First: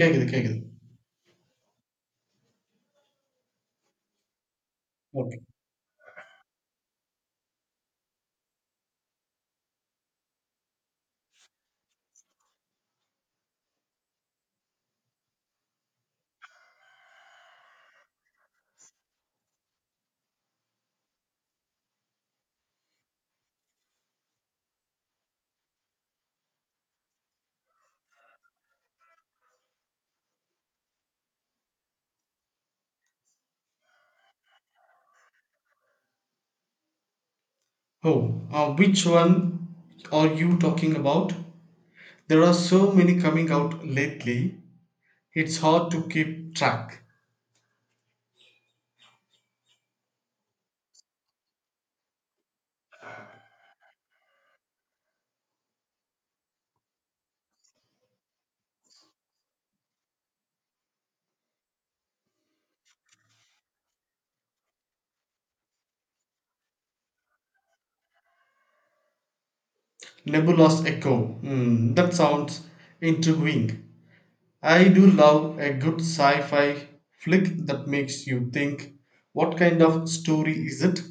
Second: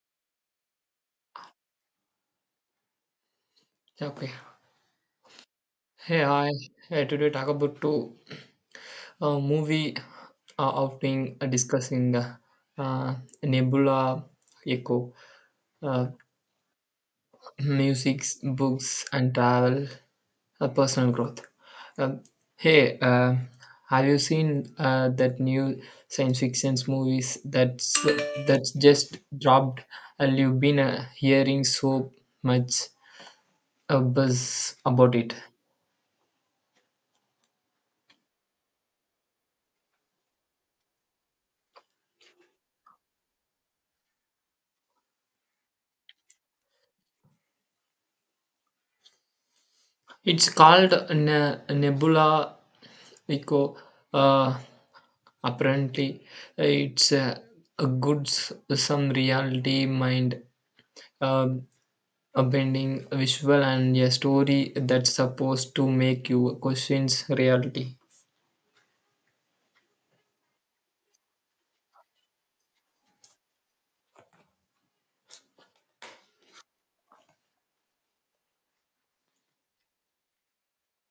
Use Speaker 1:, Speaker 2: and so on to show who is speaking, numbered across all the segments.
Speaker 1: கேக்குது கேக்குது.
Speaker 2: Okay.
Speaker 1: Okay.
Speaker 2: Hey, hi. Hey, today talk about two movie outing discussing uh, Nebula Echo, uh, music, books, and travel, personal growth. Um, hey, have you seen that new science fiction movies that's just dropped, and you've been hearing so much buzz about it?
Speaker 1: Oh, which one are you talking about? There are so many coming out lately. It's hard to keep track.
Speaker 2: It's called Nebula Echo, uh, apparently it's a some reality mind uh, a bending visual and a story that's supposed to make you questions reality.
Speaker 1: Nebulous Echo. Hmm, that sounds intriguing. I do love a good sci-fi flick that makes you think. What kind of story is it?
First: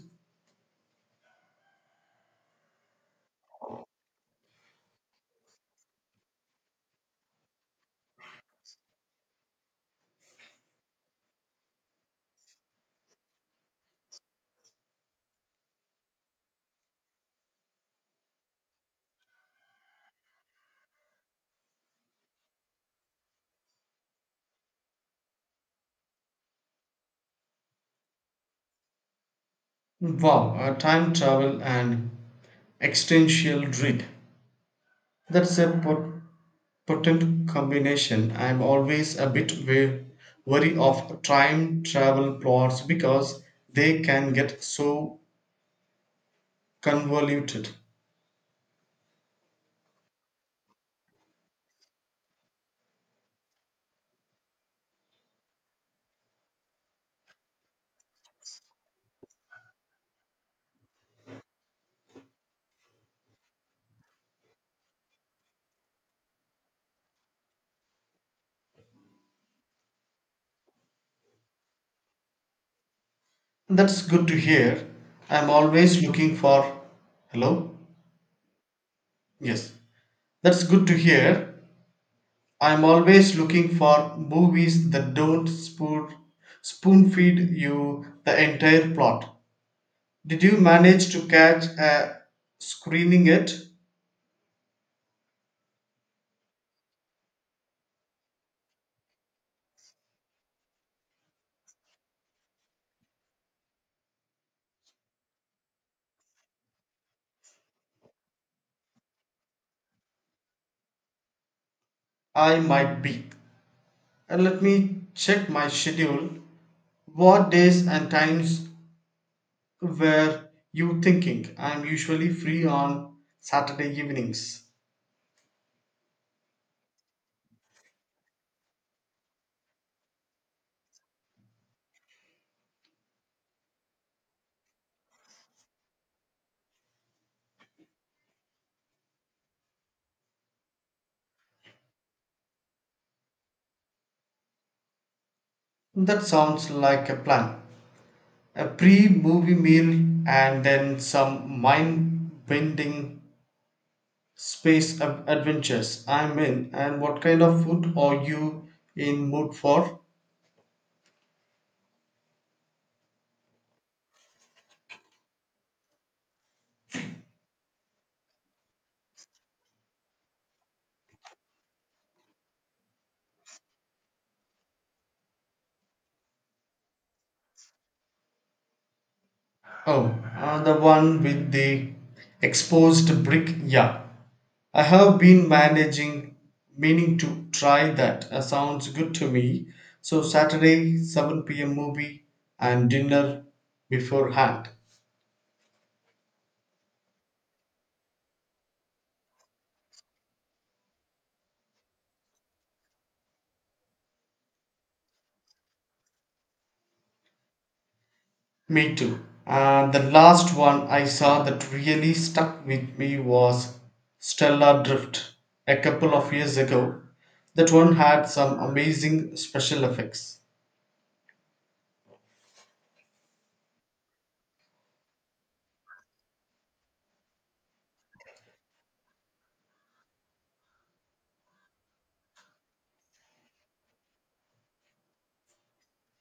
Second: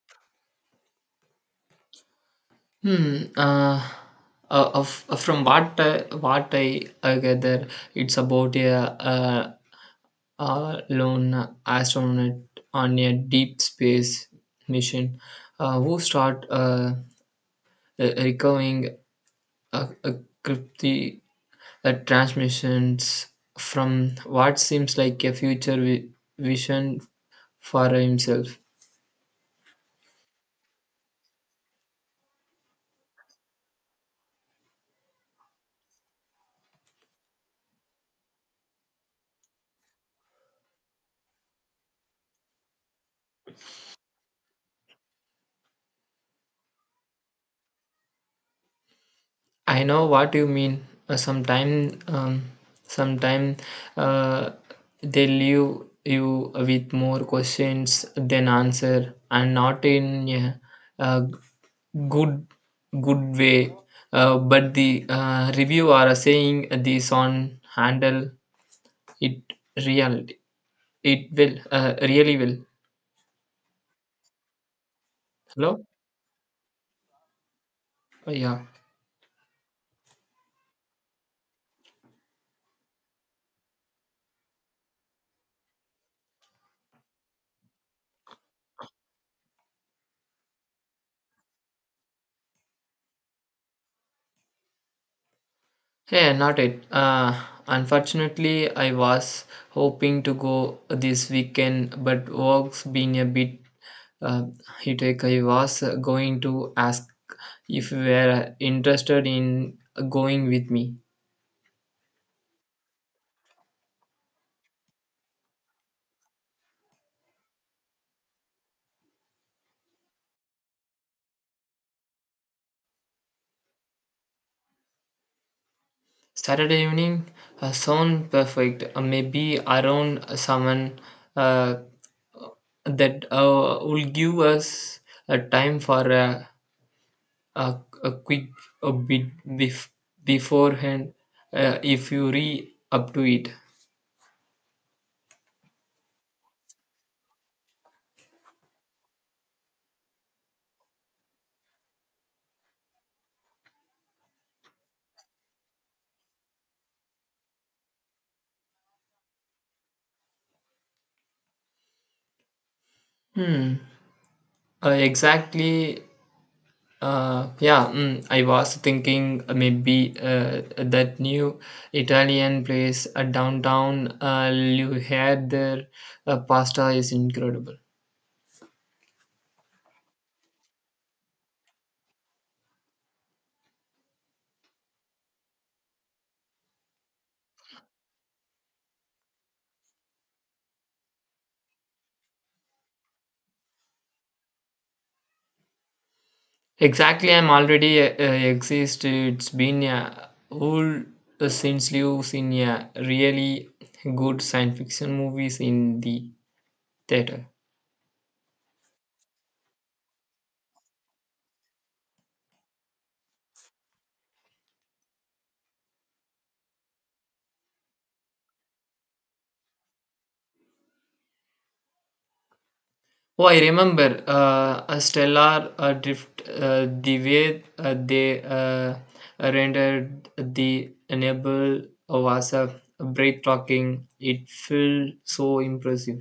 Speaker 2: hmm uh, from what I gather it's about a A lone astronaut on a deep space mission, who recovering uh, uh, crypti- transmissions from what seems like a vision for himself.
Speaker 1: Wow, a time travel and existential dread. That's a potent combination. I'm always a bit wary of time travel plots because they can get so convoluted.
Speaker 2: I know what you mean. Uh, sometime, um, Sometime uh, they leave you with more questions than answer, and not in a, uh good good way, but the review are saying this on handle it real it will really will.
Speaker 1: That's good to hear. I'm
Speaker 2: Hello.
Speaker 1: always looking for. Hello?
Speaker 2: Oh, yeah.
Speaker 1: Yes. That's good to hear. I'm always looking for movies that don't spoon feed you the entire plot. Did you manage to catch a screening yet?
Speaker 2: Hey not it, unfortunately I was hoping to go this weekend but work's been a bit uh, hectic. I was going to ask if you were interested in going with me.
Speaker 1: I might be, and let me check my schedule. What days and times were you thinking? I'm usually free on Saturday evenings.
Speaker 2: Saturday evening sound perfect. Maybe around someone uh, that will give us a time for a, a quick a beforehand, if you re up to it.
Speaker 1: That sounds like a plan. A pre movie meal and then some mind bending space adventures. I'm in. And what kind of food are you in mood for?
Speaker 2: Hmm. Exactly. Yeah, I was thinking maybe that new Italian place downtown you had there, pasta is incredible.
Speaker 1: Oh, the one with the exposed brick, yeah. I have been meaning to try that. Sounds good to me. So, Saturday, 7 p.m. movie and dinner beforehand.
Speaker 2: Exactly, I'm already exist. It's been a whole, since you've seen a really good science fiction movies in the theater.
Speaker 1: Me too. The last one I saw that really stuck with me was Stellar Drift a couple of years ago. That one had some amazing special effects.
Speaker 2: Oh, I remember a Stellar Drift. The way they rendered the enable was a breathtaking. It felt so impressive.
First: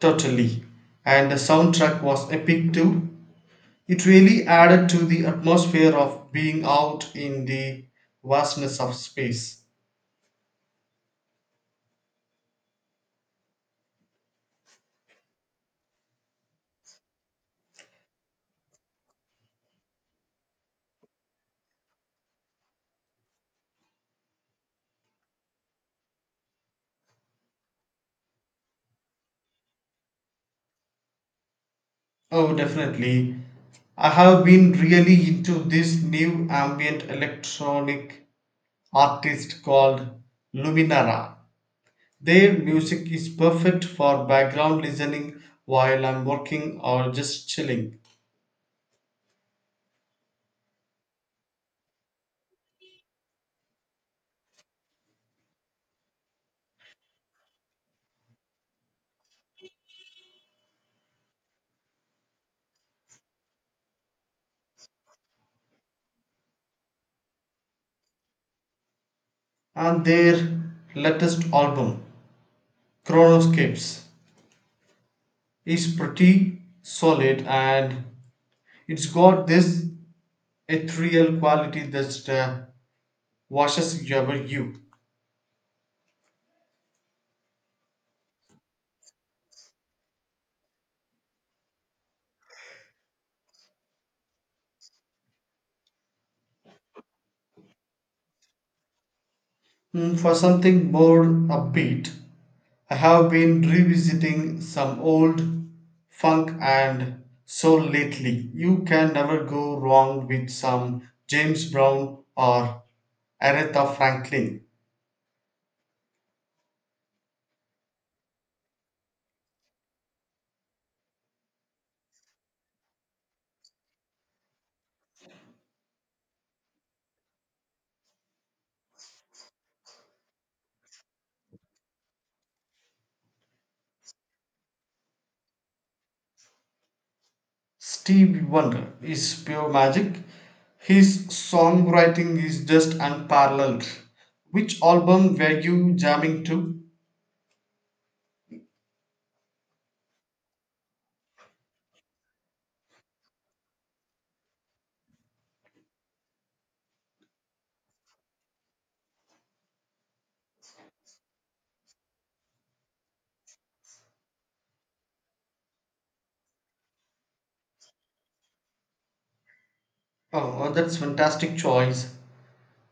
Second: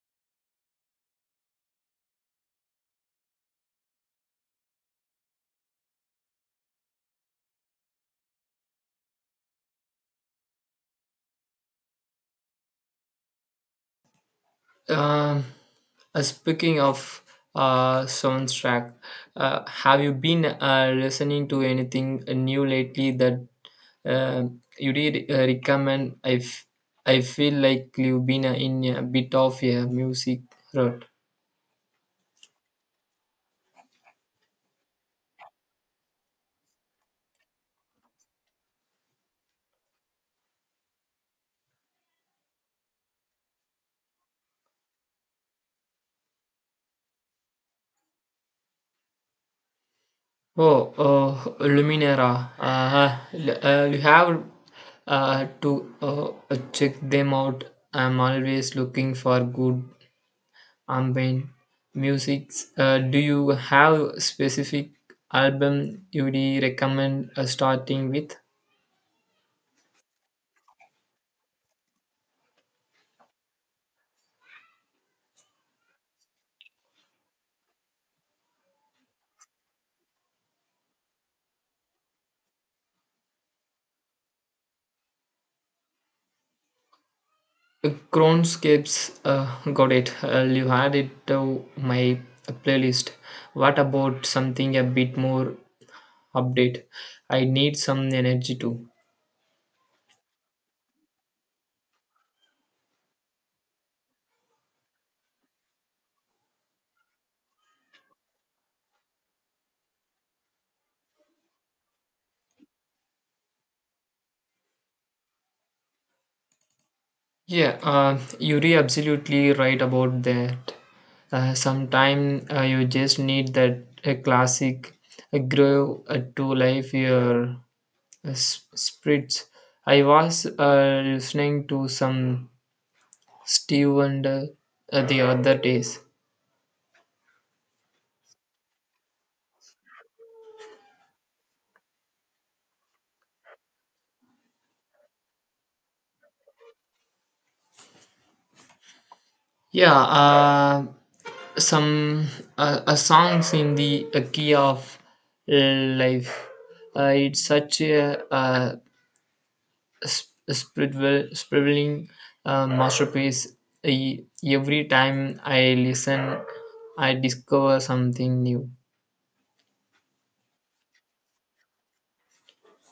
Speaker 1: Totally. And the soundtrack was epic too. It really added to the atmosphere of being out in the vastness of space.
Speaker 2: Um, speaking of soundtrack, have you been listening to anything new lately that uh, you did recommend? I feel like you've been in a bit of a music rut.
Speaker 1: Oh, definitely. I have been really into this new ambient electronic artist called Luminara. Their music is perfect for background listening while I'm working or just chilling.
Speaker 2: Oh, oh Luminera. You have to check them out. I'm always looking for good ambient musics. Do you have specific album you'd recommend starting with?
Speaker 1: And their latest album, Chronoscapes, is pretty solid, and it's got this ethereal quality that washes over you.
Speaker 2: Cronscapes, got it. I'll you add it to my playlist. What about something a bit more update? I need some energy too.
Speaker 1: Mm, for something more upbeat, I have been revisiting some old funk and soul lately. You can never go wrong with some James Brown or Aretha Franklin.
Speaker 2: Yeah, you're absolutely right about that. Sometime you just need that a classic a grow to life your spreads. I was listening to some Steve Wonder, the other days.
Speaker 1: Stevie Wonder is pure magic. His songwriting is just unparalleled. Which album were you jamming to?
Speaker 2: Yeah, some songs in the key of life. It's such a, spiritual, spiraling masterpiece. Every time I listen, I discover something new.
Speaker 1: Oh, that's fantastic choice.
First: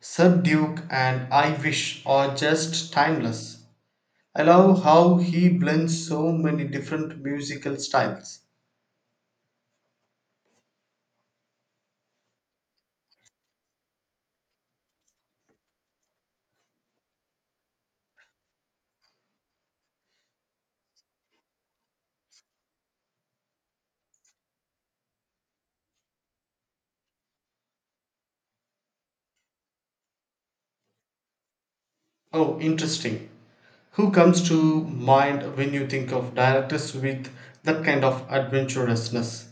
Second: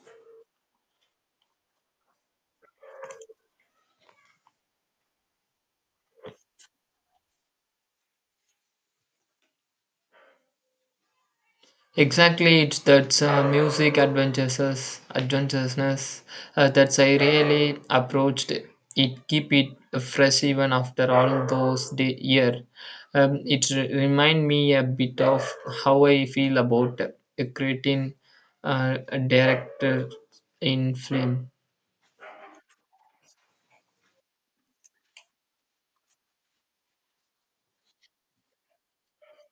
Speaker 1: Sub Duke and I Wish are just timeless. I love how he blends so many different musical styles.
Speaker 2: Exactly, it's that music adventurousness that's I really approached it. It keep it fresh even after all those day year. Remind me a bit of how I feel about creating a director in film.
Speaker 1: Oh, interesting. Who comes to mind when you think of directors with that kind of adventurousness?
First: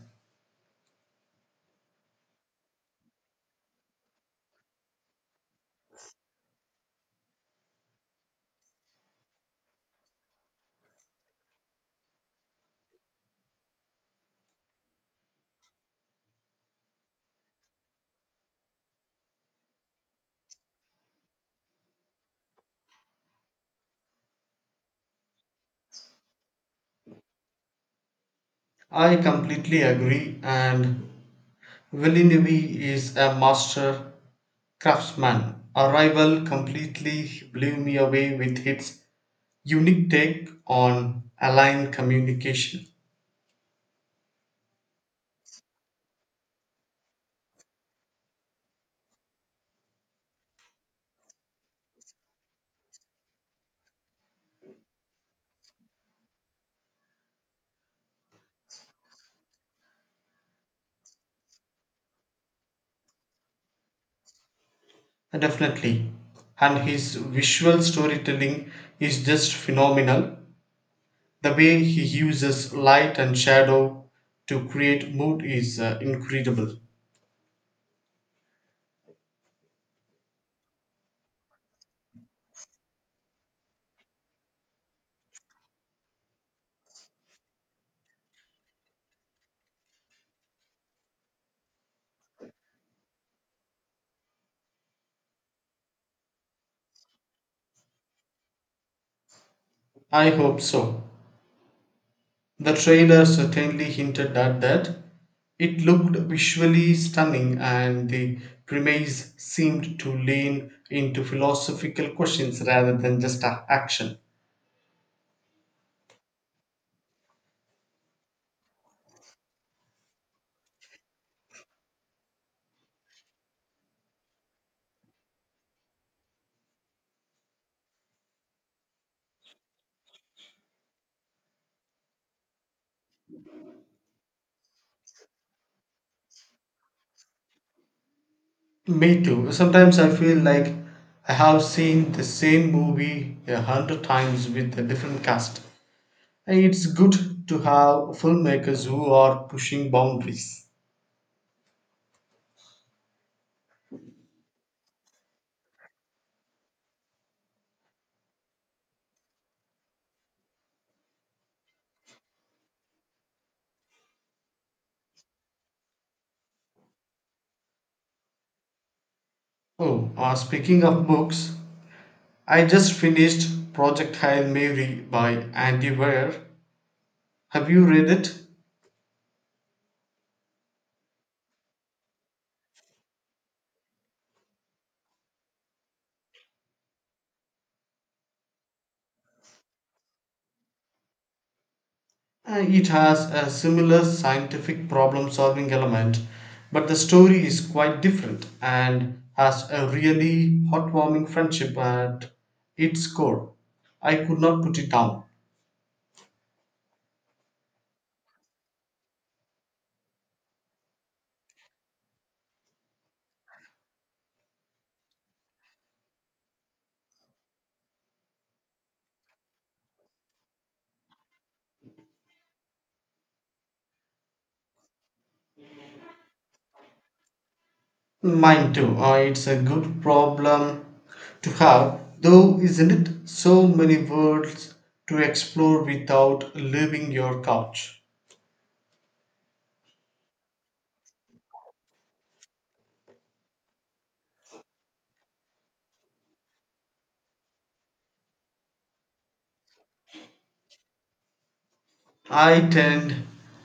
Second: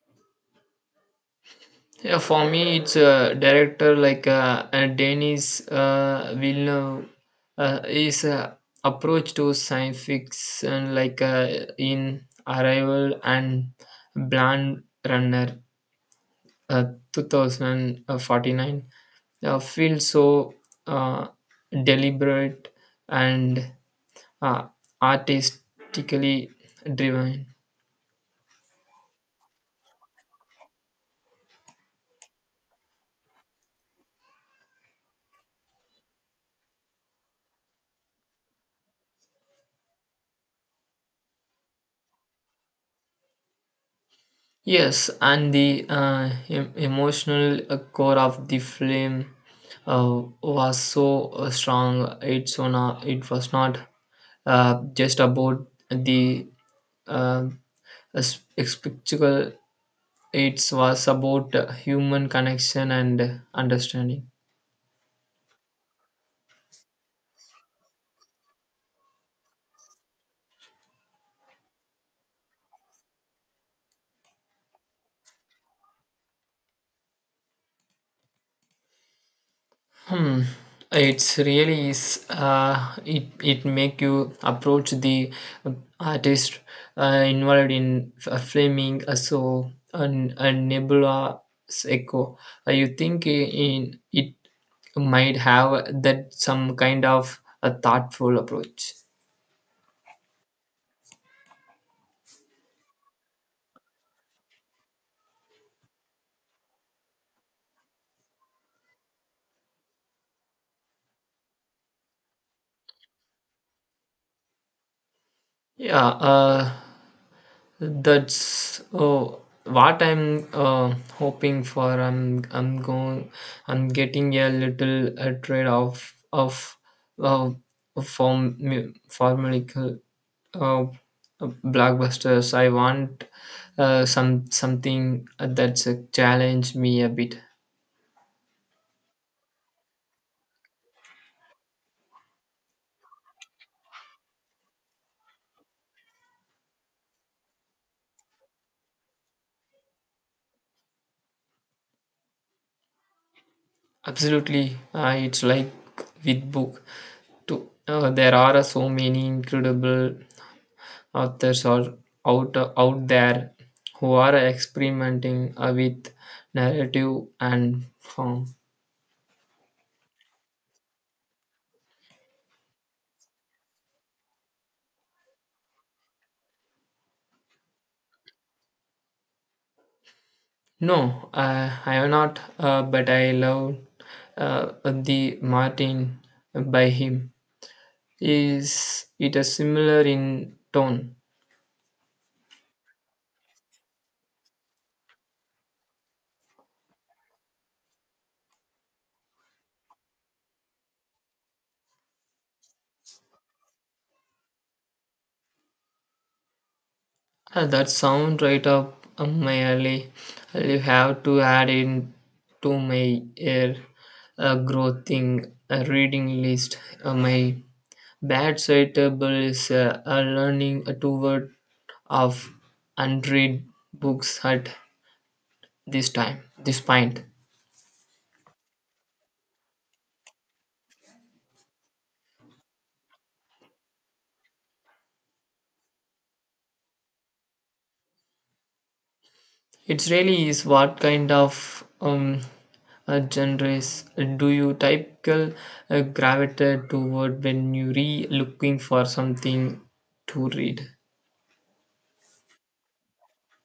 Speaker 2: Yeah, for me, it's a director like Denis Villeneuve. His approach to science fiction, like in Arrival and Blade Runner, uh, 2049, feels so uh, deliberate and uh, artistically driven.
Speaker 1: I completely agree, and Villeneuve is a master craftsman. Arrival completely blew me away with its unique take on airline communication.
Speaker 2: Yes, and the emotional core of the film was so strong. It's on a- it was not just about the uh, spectacle. It was about human connection and understanding.
Speaker 1: Definitely. And his visual storytelling is just phenomenal. The way he uses light and shadow to create mood is incredible.
Speaker 2: Hmm. It's really is. It make you approach the artist involved in flaming a so and a nebula's echo. You think in it might have that some kind of a thoughtful approach.
Speaker 1: I hope so. The trailer certainly hinted at that. It looked visually stunning, and the premise seemed to lean into philosophical questions rather than just action.
Speaker 2: Yeah, that's oh, what I'm hoping for. I'm going. I'm getting a little trade off of uh, form formulaic uh, blockbusters. I want something that's challenge me a bit.
Speaker 1: Me too. Sometimes I feel like I have seen the same movie 100 times with a different cast. And it's good to have filmmakers who are pushing boundaries.
Speaker 2: Absolutely, it's like with book. To there are so many incredible authors are out there who are experimenting with narrative and form.
Speaker 1: Oh, speaking of books, I just finished Project Hail Mary by Andy Weir. Have you read it?
Speaker 2: No, I am not, but I love the Martin by him. Is it a similar in tone?
Speaker 1: It has a similar scientific problem solving element, but the story is quite different and has a really heartwarming friendship at its core. I could not put it down.
Speaker 2: That sound right up my alley. I'll have to add in to my air growth thing, reading list. My Bad side table is a learning toward of unread books at this time, this point.
Speaker 1: Mine too. It's a good problem to have, though, isn't it? So many worlds to explore without leaving your couch.
Speaker 2: It really is. What kind of genres do you typical gravitate toward when you re looking for something to read?
Speaker 1: I tend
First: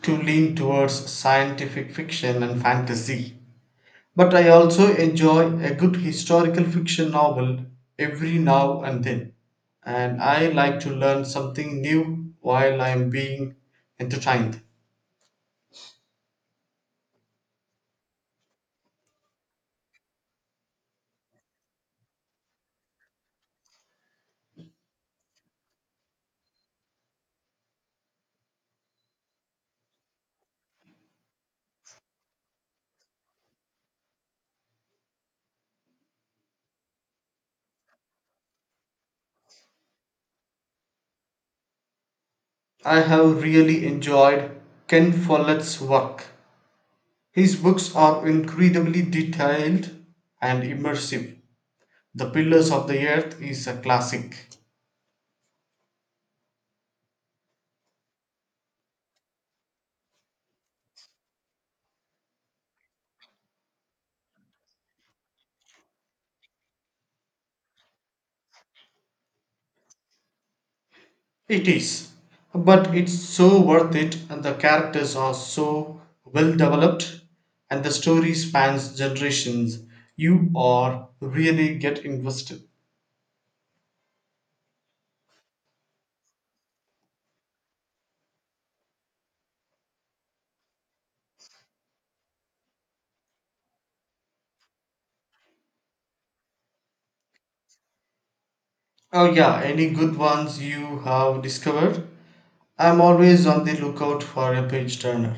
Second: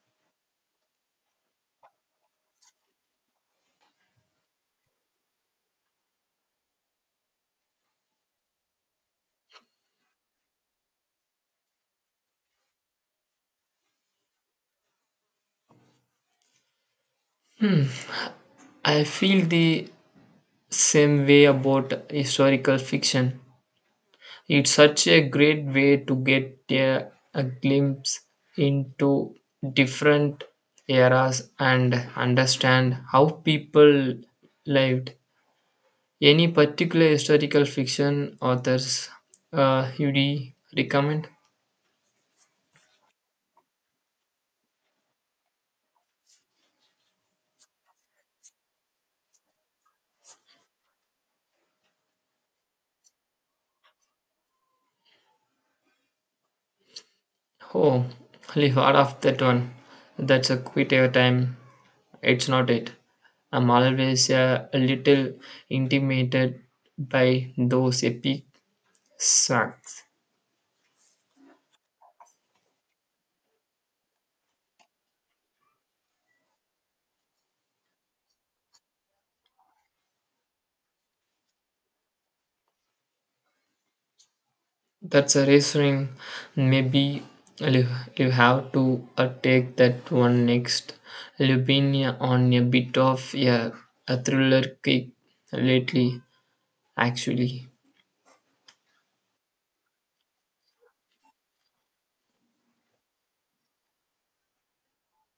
Speaker 1: to lean towards scientific fiction and fantasy. But I also enjoy a good historical fiction novel every now and then, and I like to learn something new while I'm being entertained.
Speaker 2: I feel the same way about historical fiction. It's such a great way to get a glimpse into different eras and understand how people lived. Any particular historical fiction authors you'd e recommend?
Speaker 1: I have really enjoyed Ken Follett's work. His books are incredibly detailed and immersive. The Pillars of the Earth is a classic.
Speaker 2: Oh, leave out of that one. That's a quit your time. It's not it. I'm always a little intimidated by those epic sacks.
Speaker 1: It is, but it's so worth it, and the characters are so well developed, and the story spans generations. You are really get invested.
Speaker 2: That's a reassuring. Maybe you you have to take that one next. You've been on a bit of a thriller kick lately, actually.
Speaker 1: Oh yeah, any good ones you have discovered? I'm always on the lookout for a page turner.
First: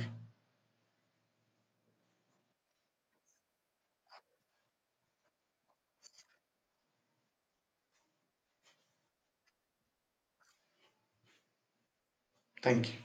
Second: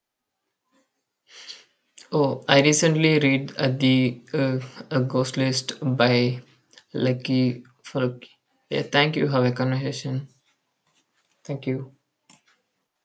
Speaker 2: Oh, I recently read the a Ghost List by Lucky Faruqi. Yeah, thank you. Have a conversation. Thank you.
Speaker 1: Thank you.